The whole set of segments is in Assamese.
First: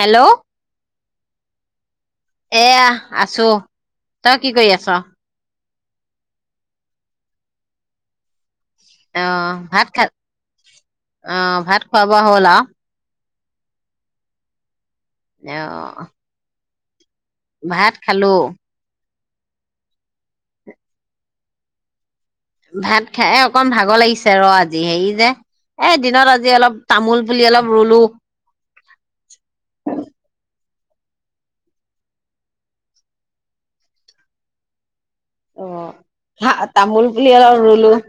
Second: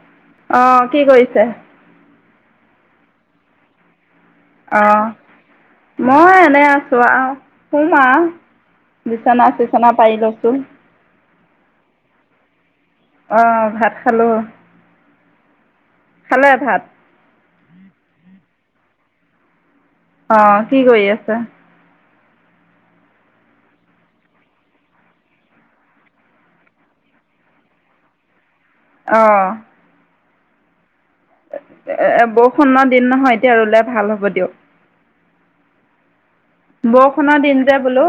হেল্ল' অঁ কি কৰিছে এয়া আছো তই কি কৰি আছ অ', মই এনে আছো অঁ সুম আৰু বিচনা চিচনা পাৰি লৈছো অঁ ভাত খোৱা বোৱা হ'ল আৰু অঁ ভাত খালোঁ খালোঁ অঁ ভাত খালো অঁ কি কৰি আছে ভাত খাই অকণ ভাগৰ লাগিছে ৰ আজি হেৰি যে এ দিনত আজি অলপ তামোল পুলি অলপ ৰুলো অঁ এ বৰষুণৰ দিন নহয় এতিয়া ৰুলে ভাল হ'ব দিয়ক অঁ হা তামোল পুলি বৰষুণৰ অলপ দিন যে ৰুলো বোলো।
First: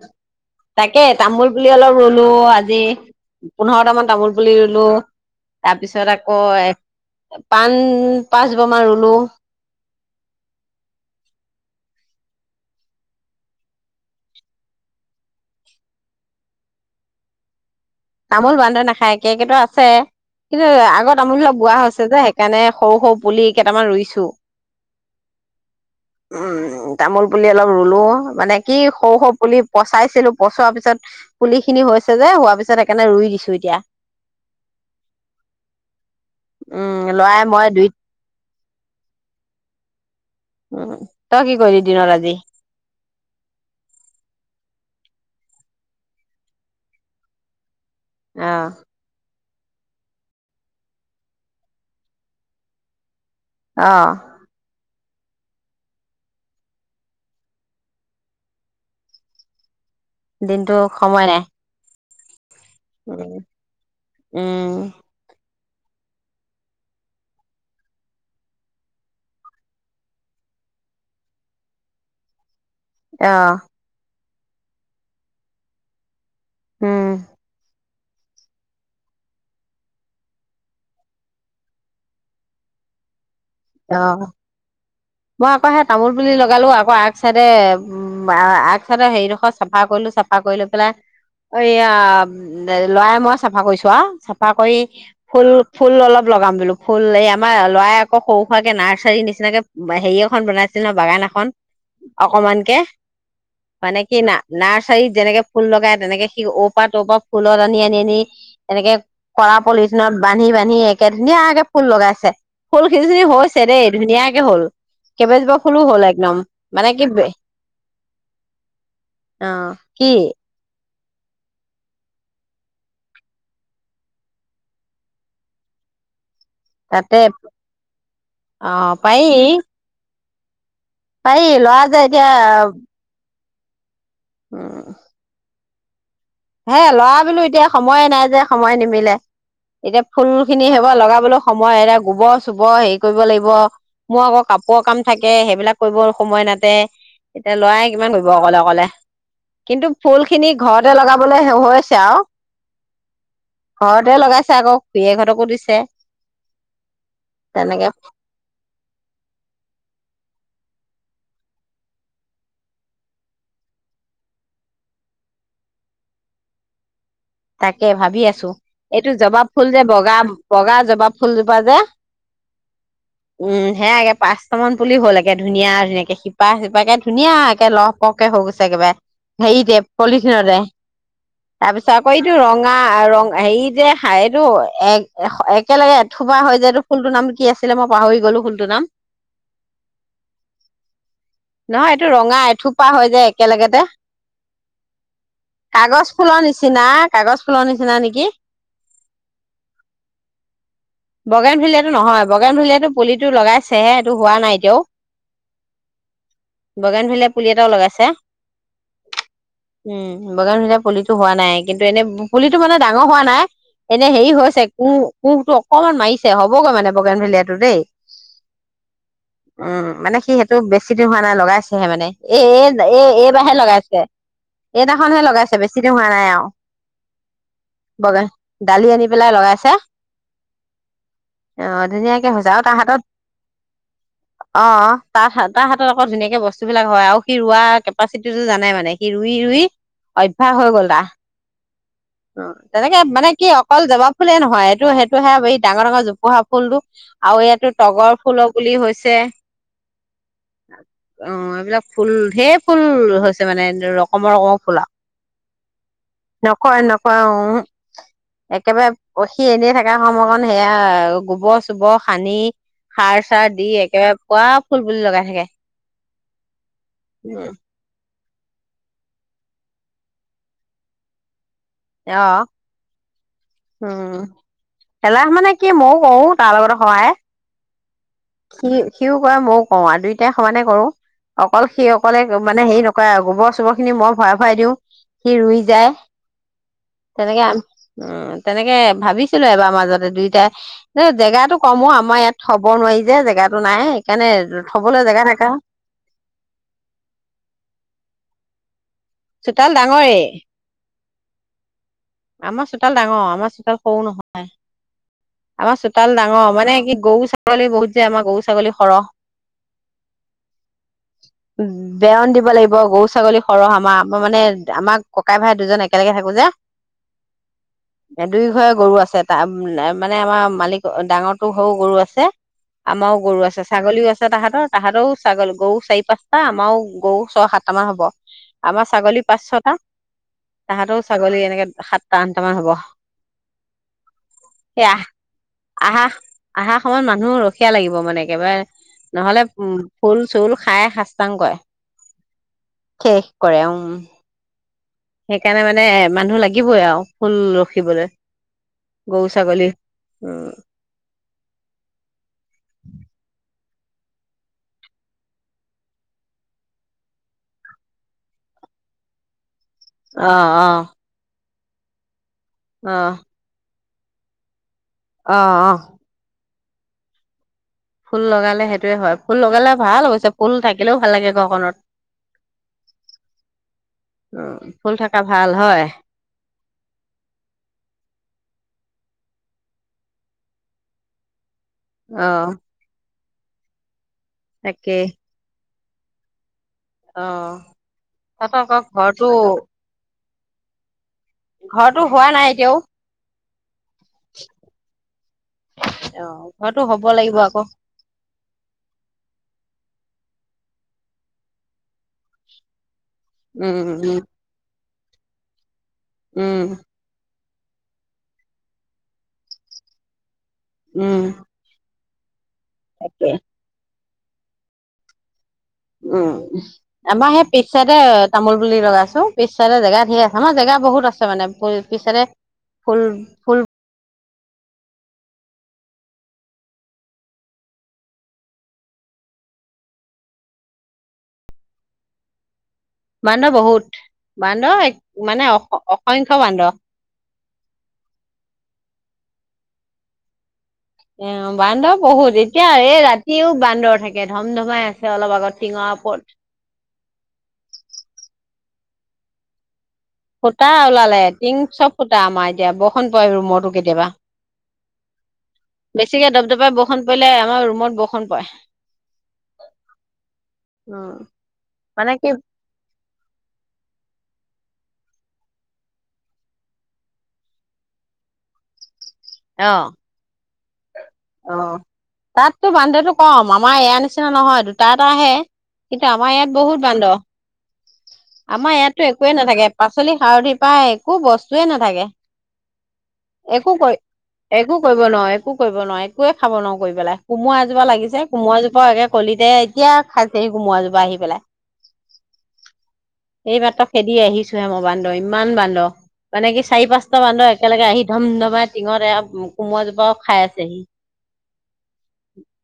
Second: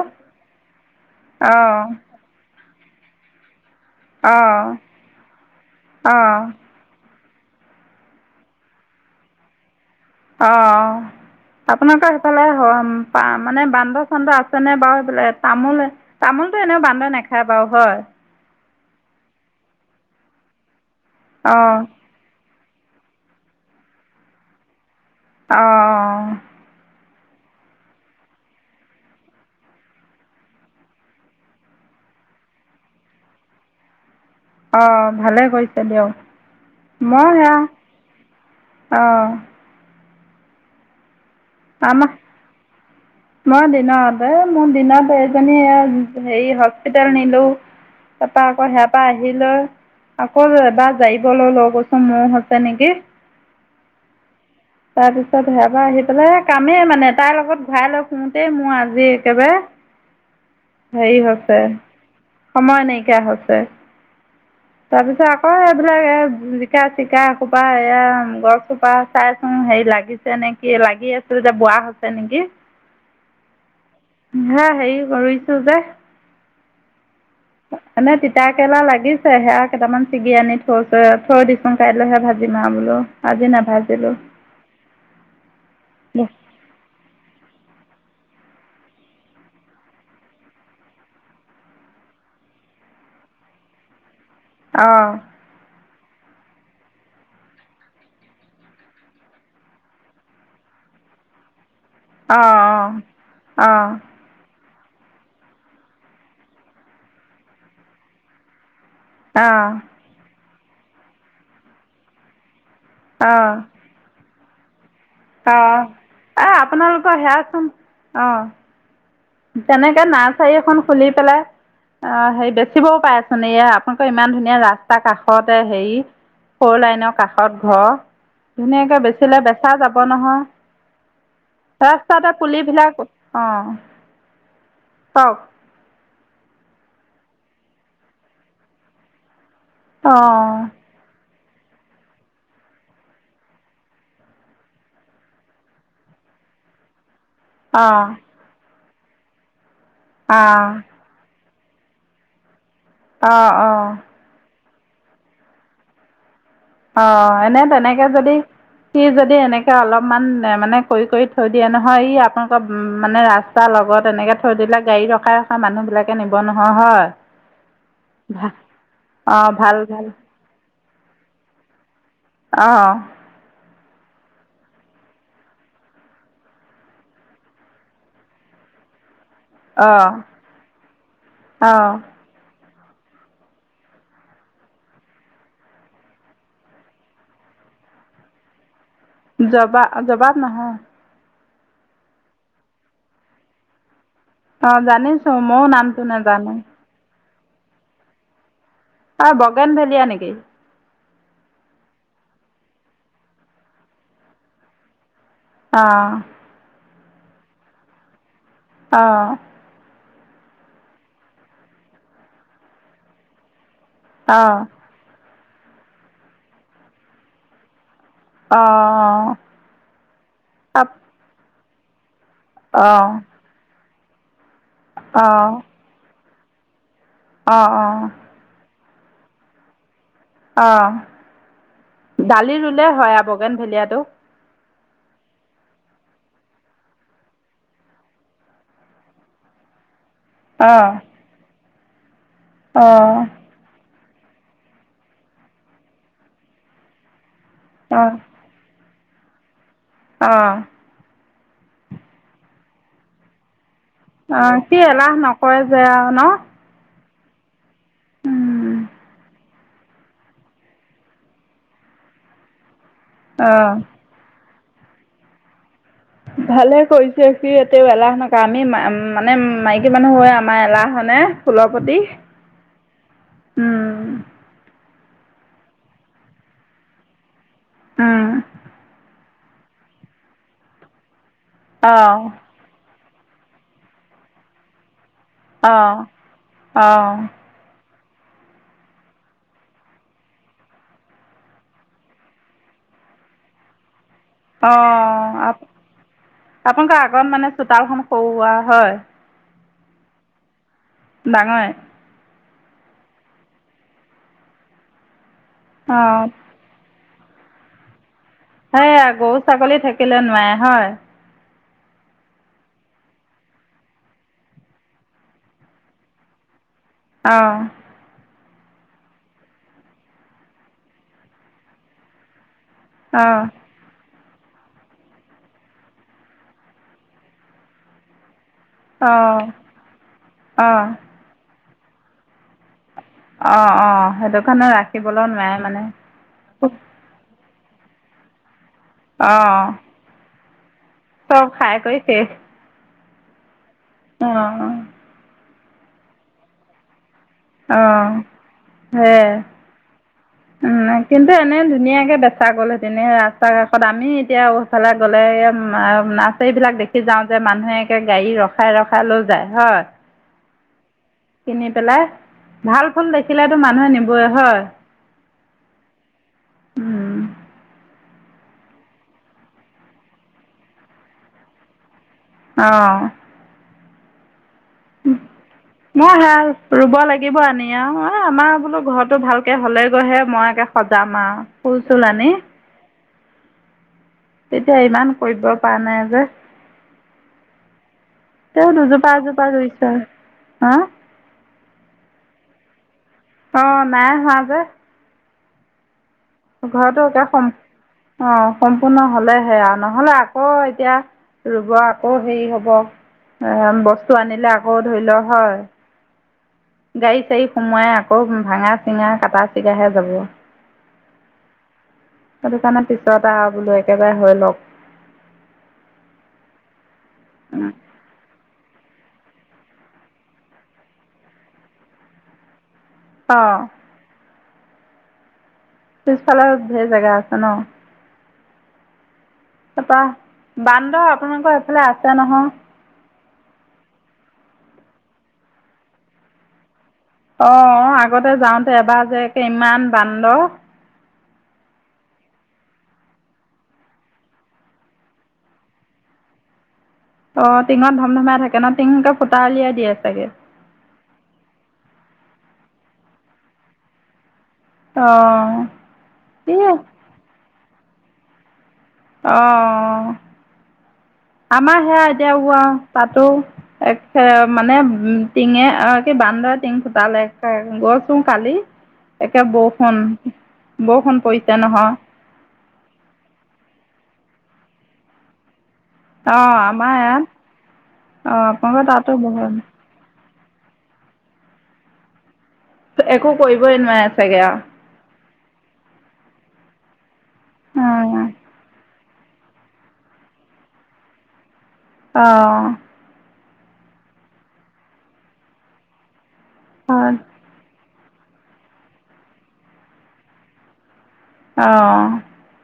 তাকে তামোল পুলি অ', অলপ ৰুলো আজি পোন্ধৰটামান তামোল পুলি অ', ৰুলো তাৰপিছত অ', আকৌ পাণ পাঁচ জোপা মান ৰুলো অঁ আপোনালোকৰ সেইফালে মানে বান্দৰ চান্দৰ আছে নে বাৰু এইবোলে তামোল তামোলতটো এনেও বান্দৰ নেখায় বাৰু হয়? তামল বান্ধৰ নাখায় কেৰ্কেটুৱা আছে কিন্তু আৰু আগ আমুল বিলাক বোৱা অ', হৈছে যে সেইকাৰণে সৰু সৰু পুলি কেইটামান ৰুইছো অঁ উম তামোল পুলি অলপ ৰুলো মানে কি সৰু সৰু পুলি পচাইছিলো পচোৱাৰ পিছত পুলি খিনি হৈছে যে হোৱাৰ পিছত সেইকাৰণে ৰুই দিছো এতিয়া অঁ ভালে কৰিছে উম দিয়ক মই লৰাই দুই সেয়া অঁ উ তই কি কৰিলি আমাৰ দিনত আজি মই দিনত মোৰ দিনত এজনী সেই হস্পিটেল নিলো তাৰাপা অ আকৌ সেয়াৰ পৰা আহি লৈ আকৌ এবাৰ জাৰিবলৈ লৈ গৈছো মহ হৈছে নেকি অঁ তাৰপিছত সেয়া আহি পেলাই কামেই মানে তাইৰ লগত ঘূৰাই লৈ ফোওঁতেই মোৰ আজি একেবাৰে দিনটো হেৰি সময় নাই হৈছে সময় নাইকিয়া উম হৈছে। উম তাৰপিছত আকৌ, ঐ', এইবিলাক এ', জিকা-চিকা সূপা, এয়া গছ চোপা চাই চোন হেৰি', লাগিছে নেকি লাগি আছিল যে বোৱা হৈছে নেকি? অহ', হা', হেৰি কৰিছো যে', উম', এনে তিতা কেৰেলা লাগিছে, সেয়া কেইটামান ছিগি আনি থৈছো, থৈ দিচোন কাইলৈহে ভাজিম আৰু বোলো। আজি অ নাভাজিলোঁ। মই', আকৌ সেই তামোল পুলি লগালো, আকৌ আগ চাইডে, উম', আগচাইডে হেৰিডোখৰত চাফা কৰিলো। চাফা কৰি লৈ পেলাই এইয়া লৰা, মই, চাফা কৰিছো আৰু চফ কিবাকৰি অঁ ফুল, ফুল অলপ লগাম বোলো, ফুল এই আমাৰ ল'ৰাই আকৌ সৰু-সুৰাকে নাৰ্চাৰীৰ নিচিনাকে হেৰি এখন বনাইছিল ন', বাগান এখন। অহ', অকমানকে -অহ', মানে কি না -অহ', নাৰ্চাৰীত যেনেকে ফুল লগাই, তেনেকে সি ঔৰপৰা-টৰপৰা ফুলত আনি আনি-আনি এনেকে অঁ কৰা পলিউচনত বান্ধি-বান্ধি, ধুনীয়াকে-ধুনীয়াকে ফুল লগাইছে। ফুল-খিনি চিনি হৈছে দেই ধুনীয়াকে। হ'ল। কেইবাজোপা ফুলো অ', হ'ল একদম এ', মানে কি আপোনালোকৰ সেয়াচোন অ', অ তেনেকে কি নাৰ্চাৰী এখন, খুলি পেলাই অ', হেৰি বেচিবও পাৰেচোন। এইয়া আপোনালোকৰ ইমান ধুনীয়া ৰাস্তা কাষতে হেৰি সৰু লাইনৰ তাতে কাষত ঘৰ অ ধুনীয়াকৈ বেচিলে বেচা যাব নহয়। পাই ল'ৰাযে এতিয়া অ', উম', হে', ল'ৰা বুলো এতিয়া সময়ে নাই যে সময়ে নিমিলে। এতিয়া ফুল অঁ খিনি সেইশুপা লগাবলৈ, সময় এৰা গোবৰ-চোবৰ হেৰি কৰিব লাগিব। মোৰ আকৌ কাপোৰৰ কাম থাকে, সেইবিলাক কৰিব সময় নাতে। এতিয়া ল'ৰাই অঁ কিমান কৰিব অকলে-অকলে। কিন্তু ফুল খিনি অঁ ঘৰতে লগাব। হৈছে আৰু। অঁ অঁ ঘৰতে লগাইছে আকৌ। দুই এঘতকো দিছে। অ' এনে তেনেকে যদি সি যদি এনেকে অলপমান মানে কৰি-কৰি থৈ দিয়ে নহয় ই আপোনালোকৰ উ, মানে ৰাস্তা লগত এনেকে থৈ দিলে গাড়ী ৰখাই ৰখা মানুহ বিলাকে নিব নহয় হয়। তাকে ভাবি আছো এইটো জবাব অঁ ফুল ভাল যে ভাল বগা-বগা জ বা ফুলজোপা যে? আহ, হে আগে পাঁচট মান পুলি হ'ল একে ধুনীয়া ধুনীয়াকে শিপা-শিপাকে ধুনীয়া একে লহ পহকে হৈ গৈছে একেবাৰে। হেৰিতে অঁ পলিথিতে অঁ তাৰপিছত ৰঙা ৰং হেৰি যে এইটো এক একেলগে থোবা হয় যে এইটো ফুলটোৰ নাম কি আছিলে মই পাহৰি গলো ফুলটোৰ নাম? জবা-জবাব নহয়, নহয় এইটো ৰঙা এথোপা হৈ যায় একেলগেতে, অ' জানিছো মই নামটো নাজানো। আ, কাগজ ফুলনি নিচিনা নেকি? অ' বগেন ভেলিয়া নেকি? বগেম ভেলিয়ো নহয়, বাগেন ভেলিয়াটো পুলিটো লগাইছেহে এইটো হোৱা নাই এতিয়াও। আহ, বগেনভেলিয়া পুলি এটাও লগাইছে। অ', উম, বগেনভেলিয়া পুলিটো হোৱা নাই। কিন্তু এনে পুলিতটো মানে ডাঙৰ হোৱা নাই এনে হেই অঁ হৈছে কু কুহটো অকণমান মাৰিছে হবগৈ মানে বগেনভেলীয়াতো দেই। অঁ উম, মানে সি সেইটো বেছি দিন হোৱা নাই লগাই হে মানে। অঁ অঁ এ-এ-এ এইবাৰে লগাইছে। এইদিনাখনহে লগাইছে বেছি দি হোৱা নাই আৰু। অঁ অঁ অঁ বগেন ডালি আনি পেলাই লগাইছে। অঁ আহ, ধুনীয়াকে হৈ হৈছে দালি আৰু তাৰ ৰুলে হাতত হয় আৰু বগেন ভেলিয়াটো আহ, তাৰ-তাৰ হাতত আকৌ ধুনীয়াকে সেই বস্তু বিলাক হয় আৰু সি ৰোৱা কেপাচিতিটো জানাই মানে সি ৰুই-ৰুই, অভ্যাস হৈ গল অঁ তাৰ। অ' তেনেকে অঁ মানে কি অকল জবাব ফুলে নহয় এইেইটো-সেইটো হে এই ডাঙৰ ডাঙৰ জোহা ফুল টো আৰু ইয়াতো তগৰ ফুলৰ পুলি হৈছে। ছে, অ ' অ এইবিলাক ফুল ধেই ফুল হৈছে মানে। ৰকমৰ অ ৰকমৰ কি এলাহ নকৰে যে আৰু ন। কৰে নকৰে উ একেবাৰে সি এনে থকা সময়কণ সেয়া গোবৰ চোবৰ সানি। সাৰ চাৰ দি অঁ একেবাৰে পোৱা। ফুল পুলি লগাই থাকে। ভালে কৰিছে উম, সি এতিয়া এলাহ নকৰে। ত আমি মা মানে মাইকী মানুহ হৈ আমাৰ এলাহ হয়নে? ফুলৰ পতি অ অ উম ' এলাহ মানে কি ময়ো কো তাৰ লগতে সহায়। সি সিও। ময়ো কৰো আৰু দুইটাই সমানে কৰো। অকল সি অঁ অকলে মানে হেৰি নকৰে। গোবৰ চোবৰ খিনি মই ভৰাই ভৰাই দিওঁ। সি ৰুই যায় অঁ অঁ তেনেকে। উ তেনেকে ভাবিছিলো এবাৰ মাজতে দুইটাই এ জেগাতো কমো আমাৰ ইয়াত থব নোৱাৰি যে। যে জেগাাতো নাই। সেইকাৰণে অ থবলৈ জেগা থাকা - অ আপোনালোক আগত মানে চোতালখন সৰু সুৰা হয়। চোতাল ডাঙৰে। ডাঙৰে। আমাৰ চোতাল ডাঙৰ আমাৰ চোতাল সৰু নহয়। আমাৰ চোতাল অঁ ডাঙৰ মানে কি গৰু ছাগলী। ছাগলী বহুত যে আমৰ গৰু- ছাগলী। সৰহ সেয়া গৰু ছাগলী থাকিলে নোৱাৰে হয়। বেয়ন দিব লাগিব গৰু ছাগলী সৰহ আমাৰ, আমাৰ মানে আমাৰ ককাই ভাই দুজন একেলগে থাকো যে। অ ' দুই ঘৰে গৰু আছে, ত মানে আমাৰ মালিক ডাঙৰটো ঘৰৰো গৰু আছে। আমাৰও অঁ গৰু আছে ছাগলীও আছে। তাহাৰৰ তাহাতো ছাগল গৰু চাৰি পাঁচটা আমাৰ আৰু গৰু ছয় সাতটা মান হব। আমাৰ ছাগলী অঁ পাঁচ ছটা অঁ তাহাঁতও ছাগলী এনেকে। সাতটা আনটা মান হ'ব। অ' অ' সেইটো কাৰণে সেই আহ ৰাখিবলৈ নোৱাই মানে। আহা আহা সময়ত মানুহ ৰখীয়া লাগিব মানে একেবাৰে। নহলে উ অঁ ফুল। [inaudible] সাস্তাং চব কৰে খাই কৰি শেষ শেষ কৰে উম অঁ সেইকাৰণে মানে মানুহ লাগিবই আৰু ফুল ৰখিবলৈ অঁ হে গৰু ছাগলী এনে ধুনীয়াকে বেচ তাইৰ হৈছে নে ৰাস্ত ঘাট ত আমি এতিয়া ফালে গ'লে নাৰ্চাৰীবিলাক দেখি যাওঁ যে মানুহে একে গাড়ী ৰখাই ৰখাই লৈ যায় হয় অ অ কিনি পেলাই ভাল অ ফল দেখিলেতো মানুহে নিব হয় অ অ উম ফুল লগালে সেইটোৱে হয় ফুল লগালে ভাল অৱশ্যে ফুল থাকিলেও ভাল লাগে ঘৰখনত অঁ উম ফুল থকা ভাল হয় মই হে ৰুব লাগিব আনি আৰু আমাৰ বোলো ঘৰত টো ভালকে হলে গৈহে মই একে সজাম আৰু ফুল চুল অ আনি তেতিয়া তাকেই ইমান কৰিব পাৰা নাই যে অ তাত আকৌ ঘৰটো হা ঘৰতো হোৱা নাই এতিয়াও অ নাই হোৱা যে [unintelligible] ঘৰটো ঘৰতো হ'ব একে লাগিব সম আকৌ অ সম্পূৰ্ণ হলে সেয়া নহলে আক এতিয়া ৰুব আকৌ হেৰি হ'ব এ উম বস্তু উম আনিলে আকৌ ধৰি ল হয় উম গাড়ী চাই সোমাই আকৌ ভাঙা চিঙা কাটা চিগাহে যাব উম সেইটো কাৰণ তাকে পিছত আৰু বোলো একে যাই হৈ লক উম আমাৰ সেই পিছতে তামোল পুলি লগাইছো পিছ ফালে জেগা ঢেৰ আছে আমাৰ জেগা বহুত আছে মানে পিছে ফুল অঁ ফুল পিছফালৰ ধেৰ জেগা আছে ন তাৰপৰা বান্দৰ আপোনালোকৰ এইফালে আছে নহয় বান্দ বহুত বান্দ এক মানে অ অসংখ্য্ বান্দ অ আগতে যাওঁতে এবাৰ যে ইমান বান্দৰ অ বান্দৰ বহুত এতিয়া এই ৰাতিও বান্দৰ থাকে ধম ধমাই আছে অলপ আগত টিঙৰ ওপৰত অ টিঙত ধম ধমাই থাকে ন টিঙংকে ফুটা উলিয়াই দিয়ে চাগে ফুটা ওলালে টিং চব ফুটা আমাৰ এতিয়া বৰষুণ পৰে ৰুমতো কেতিয়াবা অঁ বেছিকে এই অ দপদপাই বৰষুণ পৰিলে আমাৰ ৰুমত বষণ পৰে অ উম আমাৰ সেয়া মানে কি এতিয়া ওৱা তাতো এক মানে উ টিঙে অ কি বান্দৰে টিঙ ফুটালে গৈছো কালি একে অ বৌষণ অ তাততো বান্দটো কম আমাৰ এয়া নিচি না নহয় দুটা এটা আহে কিন্তু আমাৰ অ ইয়াত বহুত আমাৰ বান্দ ইয়াত অ আমাৰ আপোনালোকৰ ইয়াতো তাতো একোৱয়ে বহুত নাথাকে পাচলি সাৰথি পাই একো বস্তুৱে নাথাকে একো কৰিবই নোৱাই চাগে আ একো কৰিব নোৱাৰো একো কৰিব নোৱাৰি একোৱে খাব নোৱাৰো কৰি পেলাই কোমোৰা এজোপা অ লাগিছে কোমোৰা জোপা একে কলিতে এতিয়া খাইছেহি কোমৰাজোপা আহি পেলাই আহ এইমাত্ৰ খেদি আহিছোহে মই বান্দ ইমান বান্দ মানে কি চাৰি পাঁচটা বান্দ একেলগে আহি এক ধম ধমাই টিঙত এয়া কোমোৰাজোপাও খাই আছেহি আহ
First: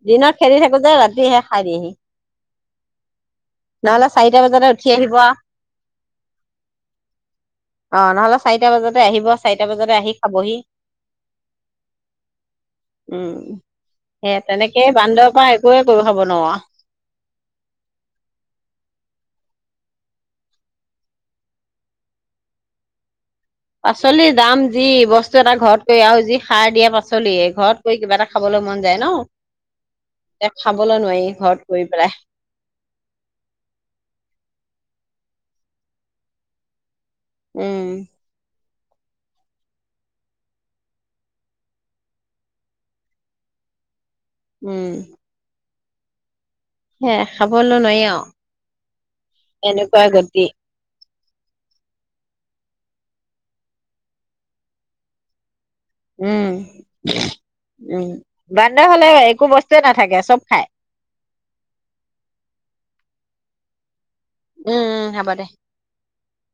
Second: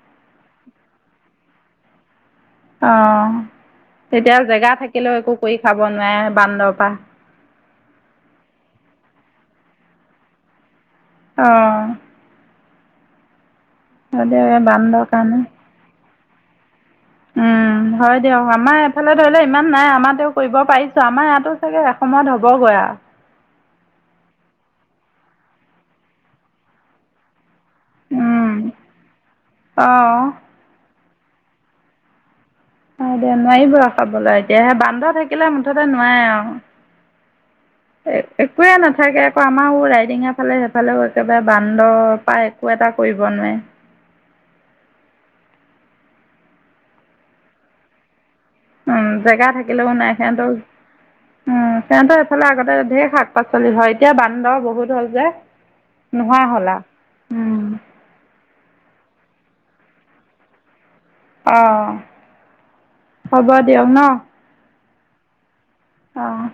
দিনত খেদি থাকো যে ৰাতি আহে খাই দিয়েহি অ নহ'লে তেতিয়া চাৰিটা বজাতে জেগা উঠি আহিব থাকিলেও আও। একো কৰি খাব নোৱাৰে বান্দ পা অ নহ'লে চাৰিটা বজাতে আহিব চাৰিটা বজাতে আহি খাবহি আহ উম সে তেনেকেই বান্দৰ পৰা একোৱয়ে কৰিব খাব ন ৱা উম হয় দিয়ক আমাৰ এফালে ধৰি লও ইমান নাই আমাৰ তেওঁ কৰিব পাৰিছো আমাৰ ইয়াতো চাগে এসময়ত হ'বগৈ আৰু পাচলি দাম যি বস্তু এটা ঘৰত কৰি আৰু যি সাৰ দিয়া পাচলি এই ঘৰত কিবা এটা খাবলৈ মন যায় ন অঁ এয়া খাবলৈ নোৱাৰি ঘৰত কৰি পেলাই অ দে নোৱাৰিব ৰ খাবলৈ এতিয়াাহে বান্দৰ থাকিলে মুঠতে নোৱাই আৰু উম একোৱে নাথাকে আকৌ আমাৰো ৰাইডিঙ এফালে সেইফালেও একেবাৰে বান্দৰ পৰা একো এটা কৰিব নোৱাৰে উম সে খাবলৈ নোৱাৰি আৰু উম জেগা থাকিলেও এনেকুৱা নাই গতি সিহঁতৰ ও উম সিহতৰ এইফালে আগতে ধেই শাক পাচলি হয় এতিয়া বান্দৰ বহুত হ'ল যে নহোৱা উম হলা বান্দৰ হলে একো বস্তুৱয়ে নাথাকে চব খাই অ হ'ব দিয়ক ন উম উম হ'ব দে আহ